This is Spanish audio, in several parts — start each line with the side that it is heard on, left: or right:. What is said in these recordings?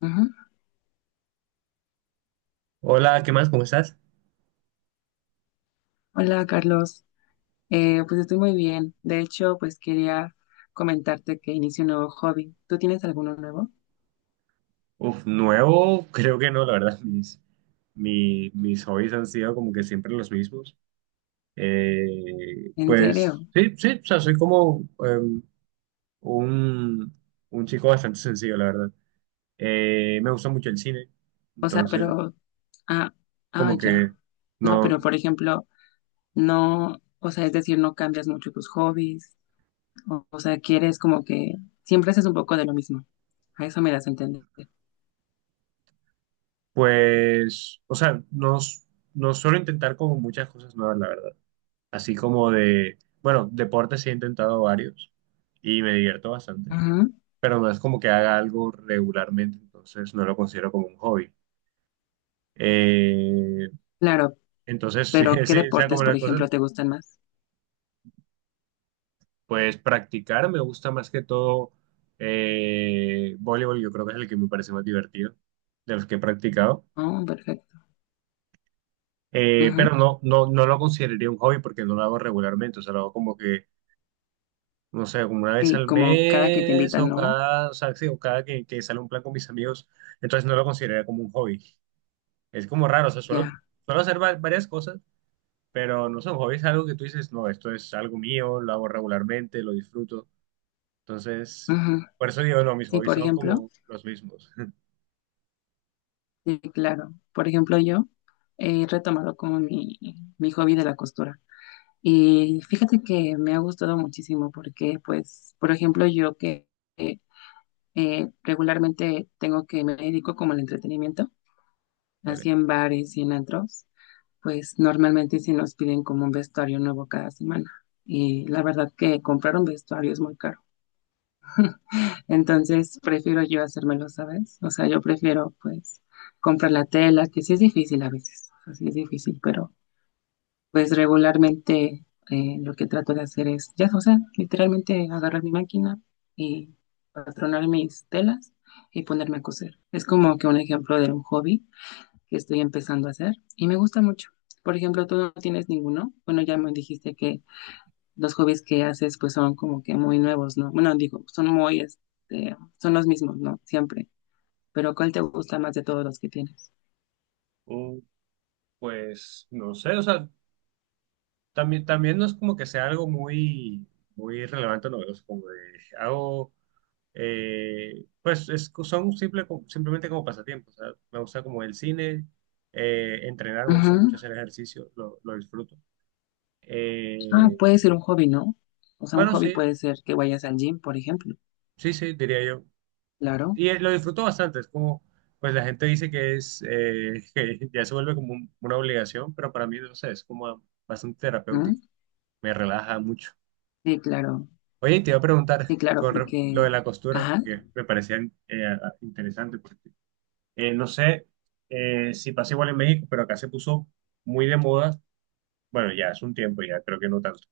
left: Ujú.
right: Hola, ¿qué más? ¿Cómo estás?
left: Hola Carlos, pues estoy muy bien. De hecho, pues quería comentarte que inicio un nuevo hobby. ¿Tú tienes alguno nuevo?
right: Uf, nuevo, creo que no, la verdad, mis hobbies han sido como que siempre los mismos.
left: ¿En
right: Pues
left: serio?
right: sí, sí, o sea, soy como un, un chico bastante sencillo, la verdad. Me gusta mucho el cine,
left: O sea,
right: entonces
left: pero, ah, ah,
right: como
left: ya.
right: que
left: No, pero
right: no,
left: por ejemplo, no, o sea, es decir, no cambias mucho tus hobbies, o sea, quieres como que siempre haces un poco de lo mismo. A eso me das a entender.
right: pues, o sea, no suelo intentar como muchas cosas nuevas, la verdad. Así como de, bueno, deportes sí he intentado varios y me divierto bastante,
left: Ujú.
right: pero no es como que haga algo regularmente, entonces no lo considero como un hobby. Eh,
left: Claro,
right: sí,
left: pero ¿qué
right: sí, o sea,
left: deportes,
right: como
left: por
right: las cosas,
left: ejemplo, te gustan más?
right: pues practicar me gusta más que todo, voleibol, yo creo que es el que me parece más divertido de los que he practicado.
left: Oh, perfecto. Ujú.
right: Pero no, no, no lo consideraría un hobby porque no lo hago regularmente, o sea, lo hago como que, no sé, como una vez
left: Sí,
right: al
left: como cada que te
right: mes
left: invitan,
right: o
left: ¿no?
right: cada, o sea, sí, o cada que sale un plan con mis amigos, entonces no lo consideraría como un hobby. Es como raro, o sea,
left: Ya.
right: suelo hacer varias cosas. Pero no sé, un hobby es algo que tú dices, no, esto es algo mío, lo hago regularmente, lo disfruto. Entonces,
left: Ujú.
right: por eso digo, no, mis
left: Sí,
right: hobbies
left: por
right: son
left: ejemplo,
right: como los mismos.
left: sí, claro. Por ejemplo, yo he retomado como mi hobby de la costura. Y fíjate que me ha gustado muchísimo porque, pues, por ejemplo, yo que eh, regularmente tengo que me dedico como al entretenimiento,
right: Vale.
left: así en bares y en antros, pues normalmente sí nos piden como un vestuario nuevo cada semana. Y la verdad que comprar un vestuario es muy caro. Entonces prefiero yo hacérmelo, ¿sabes? O sea, yo prefiero pues comprar la tela, que sí es difícil a veces, o sea, sí es difícil, pero pues regularmente lo que trato de hacer es, ya, o sea, literalmente agarrar mi máquina y patronar mis telas y ponerme a coser. Es como que un ejemplo de un hobby que estoy empezando a hacer y me gusta mucho. Por ejemplo, tú no tienes ninguno. Bueno, ya me dijiste que los hobbies que haces pues son como que muy nuevos, ¿no? Bueno, digo, son muy, este, son los mismos, ¿no? Siempre. Pero ¿cuál te gusta más de todos los que tienes?
right: Uh, pues no sé, o sea, también no es como que sea algo muy, muy relevante, no, es como de, hago, pues simplemente como pasatiempos, o sea, me gusta como el cine, entrenar, me
left: Ujú.
right: gusta mucho hacer ejercicio, lo disfruto.
left: Ah,
right: Eh,
left: puede ser un hobby, ¿no? O sea, un
right: bueno,
left: hobby
right: sí,
left: puede ser que vayas al gym, por ejemplo.
right: sí, sí, diría yo.
left: Claro.
right: Y lo disfruto bastante, es como, pues la gente dice que es, que ya se vuelve como una obligación, pero para mí, no sé, es como bastante
left: ¿Mm?
right: terapéutico, me relaja mucho.
left: Sí, claro.
right: Oye, y te iba a preguntar
left: Sí, claro,
right: con lo de
left: porque...
right: la costura,
left: Ajá.
right: que me parecía interesante, porque no sé, si pasa igual en México, pero acá se puso muy de moda, bueno, ya es un tiempo, ya creo que no tanto,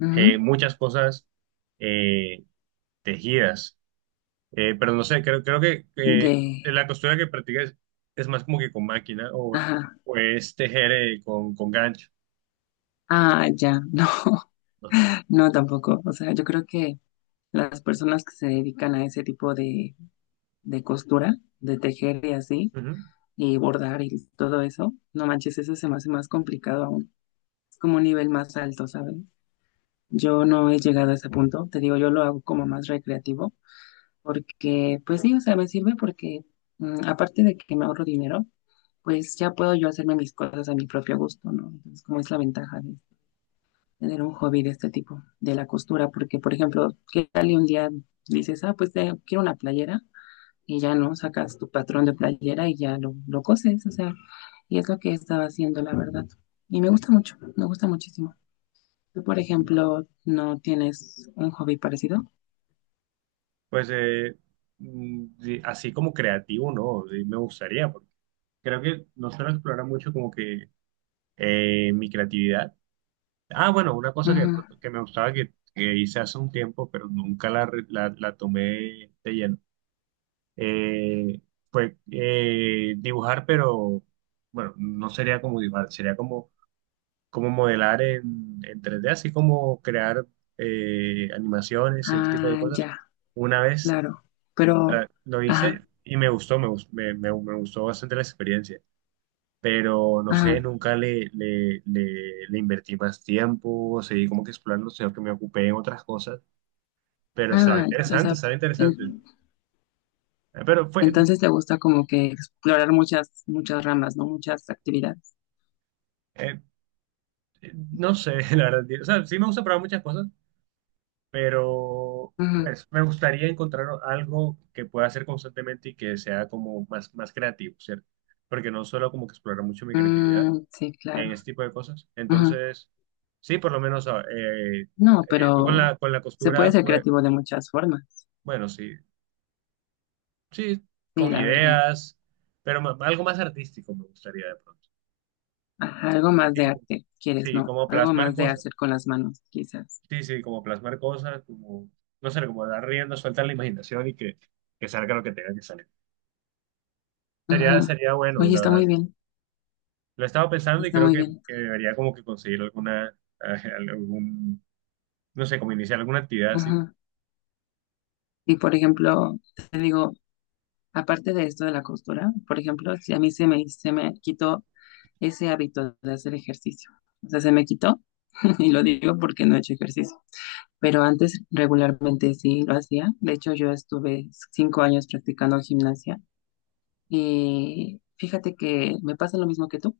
left: Ujú.
right: muchas cosas eh, tejidas. Pero no sé, creo que
left: De...
right: la costura que practicas es más como que con máquina, o,
left: Ajá.
right: o es tejer con gancho,
left: Ah, ya. No,
right: ¿no?
left: no tampoco. O sea, yo creo que las personas que se dedican a ese tipo de costura, de tejer y así,
right: Ujú.
left: y bordar y todo eso. No manches, eso se me hace más complicado aún. Es como un nivel más alto, ¿sabes? Yo no he llegado a ese punto. Te digo, yo lo hago como más recreativo porque, pues sí, o sea, me sirve porque aparte de que me ahorro dinero, pues ya puedo yo hacerme mis cosas a mi propio gusto, ¿no? Entonces, como es la ventaja de tener un hobby de este tipo, de la costura, porque, por ejemplo, ¿qué tal y un día dices, ah, pues quiero una playera? Y ya no sacas tu patrón de playera y ya lo coses, o sea, y es lo que estaba haciendo, la verdad. Y me gusta mucho, me gusta muchísimo. ¿Tú, por ejemplo, no tienes un hobby parecido?
right: Pues sí, así como creativo, ¿no? Sí, me gustaría, porque creo que no suelo explorar mucho como que mi creatividad. Ah, bueno, una cosa que,
left: Ujú.
right: que me gustaba, que hice hace un tiempo, pero nunca la tomé de lleno, eh, fue, dibujar, pero bueno, no sería como dibujar, sería como cómo modelar en 3D, así como crear animaciones, ese tipo de
left: Ah,
right: cosas.
left: ya,
right: Una vez
left: claro. Pero,
right: lo
left: ajá,
right: hice y me gustó, me gustó bastante la experiencia, pero no sé,
left: ajá,
right: nunca le invertí más tiempo, seguí como que explorando, sino que me ocupé en otras cosas, pero estaba
left: ah, o
right: interesante,
left: sea,
right: estaba interesante.
left: en-
right: Eh, Pero fue,
left: entonces te gusta como que explorar muchas, muchas ramas, ¿no? Muchas actividades.
right: eh, no sé, la verdad, o sea, sí me gusta probar muchas cosas, pero
left: Ujú.
right: pues me gustaría encontrar algo que pueda hacer constantemente y que sea como más, más creativo, ¿cierto? Porque no solo como que explorar mucho mi creatividad
left: Mm, sí, claro.
right: en este tipo de cosas.
left: Ujú.
right: Entonces, sí, por lo menos
left: No,
right: tú con
left: pero
right: con la
left: se puede
right: costura,
left: ser
right: pues,
left: creativo de muchas formas.
right: bueno, sí, sí,
left: Sí,
right: con
left: la verdad.
right: ideas, pero algo más artístico me gustaría de pronto.
left: Ajá, algo más
right: Sí,
left: de
right: como,
left: arte, quieres,
right: sí,
left: ¿no?
right: como
left: Algo
right: plasmar
left: más de
right: cosas.
left: hacer con las manos, quizás.
right: Sí, sí, como plasmar cosas, como, no sé, como dar rienda suelta a la imaginación y que salga lo que tenga que salir. Sería,
left: Ajá.
right: sería bueno,
left: Oye,
right: la
left: está muy
right: verdad.
left: bien,
right: Lo he estado pensando y
left: está
right: creo
left: muy bien.
right: que debería como que conseguir alguna, algún, no sé, como iniciar alguna actividad así.
left: Ajá. Y por ejemplo, te digo, aparte de esto de la costura, por ejemplo, si a mí se me quitó ese hábito de hacer ejercicio, o sea, se me quitó, y lo digo porque no he hecho ejercicio, pero antes regularmente sí lo hacía. De hecho, yo estuve 5 años practicando gimnasia. Y fíjate que me pasa lo mismo que tú,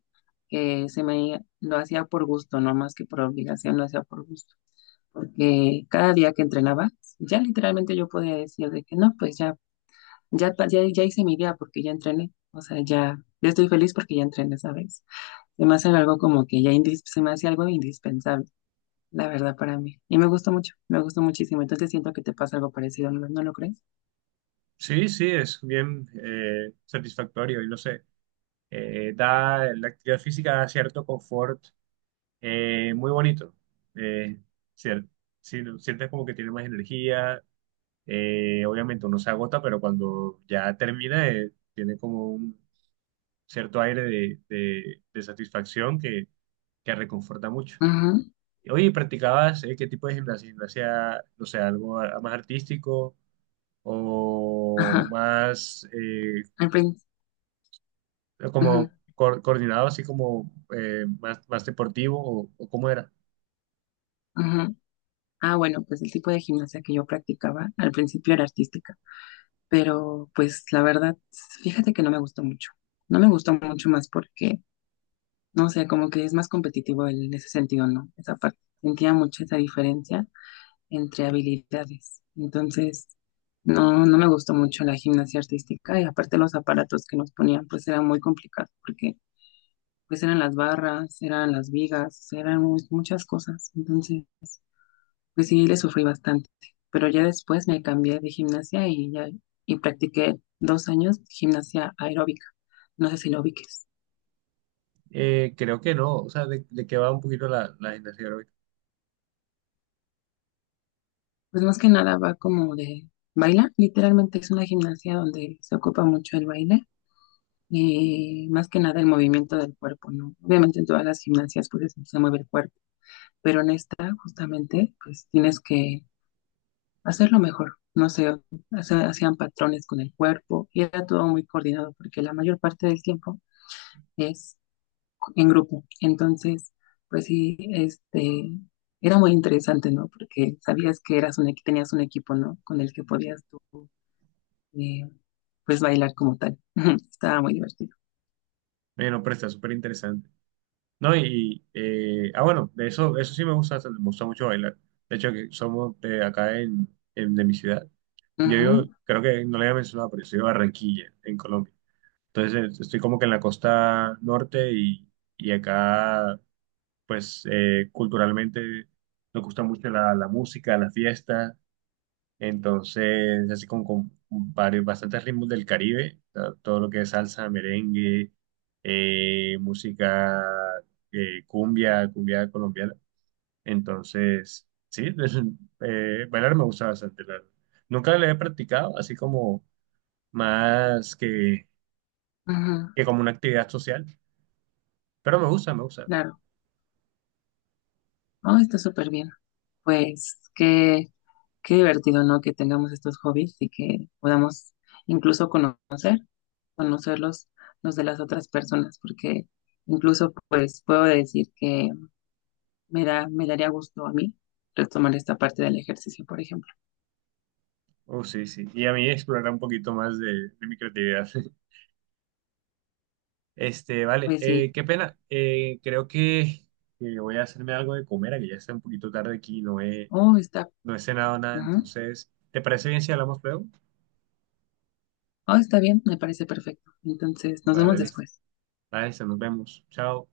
left: que se me lo hacía por gusto, no más que por obligación, lo hacía por gusto. Porque cada día que entrenaba, ya literalmente yo podía decir de que no, pues ya, ya, ya, ya hice mi día porque ya entrené. O sea, ya, ya estoy feliz porque ya entrené, ¿sabes? Se me hace algo como que ya se me hace algo indispensable, la verdad, para mí. Y me gustó mucho, me gustó muchísimo. Entonces siento que te pasa algo parecido, ¿no, no lo crees?
right: Sí, sí, es bien satisfactorio y no sé, da, la actividad física da cierto confort muy bonito. Eh, cier- sí, sientes como que tiene más energía, obviamente uno se agota, pero cuando ya termina tiene como un cierto aire de satisfacción que reconforta mucho.
left: Ujú,
right: Oye, ¿practicabas qué tipo de gimnasia? ¿Gimnasia, no sé, más artístico,
left: ajá.
right: o más
left: Al principio.
right: como coordinado, así como más, más deportivo, o cómo era?
left: Ah, bueno, pues el tipo de gimnasia que yo practicaba al principio era artística, pero pues la verdad, fíjate que no me gustó mucho. No me gustó mucho más porque, no sé, como que es más competitivo en ese sentido, ¿no? Esa parte. Sentía mucho esa diferencia entre habilidades. Entonces, no, no me gustó mucho la gimnasia artística y aparte los aparatos que nos ponían, pues eran muy complicados porque pues eran las barras, eran las vigas, eran muchas cosas. Entonces... Pues sí, le sufrí bastante, pero ya después me cambié de gimnasia y ya y practiqué 2 años gimnasia aeróbica. No sé si lo ubiques.
right: Creo que no, o sea, de qué va un poquito la gimnasia aeróbica.
left: Pues más que nada va como de baila, literalmente es una gimnasia donde se ocupa mucho el baile y más que nada el movimiento del cuerpo, ¿no? Obviamente en todas las gimnasias pues se mueve el cuerpo, pero en esta justamente pues tienes que hacerlo mejor. No sé, hacían patrones con el cuerpo y era todo muy coordinado porque la mayor parte del tiempo es en grupo. Entonces, pues sí, este, era muy interesante, ¿no? Porque sabías que eras un, tenías un equipo, ¿no? Con el que podías tú, eh, pues, bailar como tal. Estaba muy divertido.
right: Bueno, pero está súper interesante. No, y, bueno, de eso, eso sí me gusta mucho bailar. De hecho, que somos de acá de mi ciudad.
left: Ujú,
right: Creo que no le había mencionado, pero yo soy de Barranquilla, en Colombia. Entonces estoy como que en la costa norte y acá, pues culturalmente nos gusta mucho la música, la fiesta, entonces así como con varios, bastantes ritmos del Caribe, o sea, todo lo que es salsa, merengue, música cumbia, cumbia colombiana. Entonces, sí, bailar me gusta bastante. Nunca lo he practicado, así como más
left: ujú,
right: que como una actividad social. Pero me gusta, me gusta.
left: claro. Oh, está súper bien. Pues qué, qué divertido, ¿no? Que tengamos estos hobbies y que podamos incluso conocer, conocerlos los de las otras personas, porque incluso, pues, puedo decir que me da, me daría gusto a mí retomar esta parte del ejercicio, por ejemplo.
right: Oh, sí, sí. Y a mí explorar un poquito más de mi creatividad. Este, vale,
left: Pues sí,
right: qué pena. Creo que voy a hacerme algo de comer, que ya está un poquito tarde aquí,
left: oh, está,
right: no he cenado nada.
left: ajá,
right: Entonces, ¿te parece bien si hablamos luego?
left: oh, está bien, me parece perfecto. Entonces, nos vemos
right: Vale, listo.
left: después.
right: Vale, listo, nos vemos. Chao.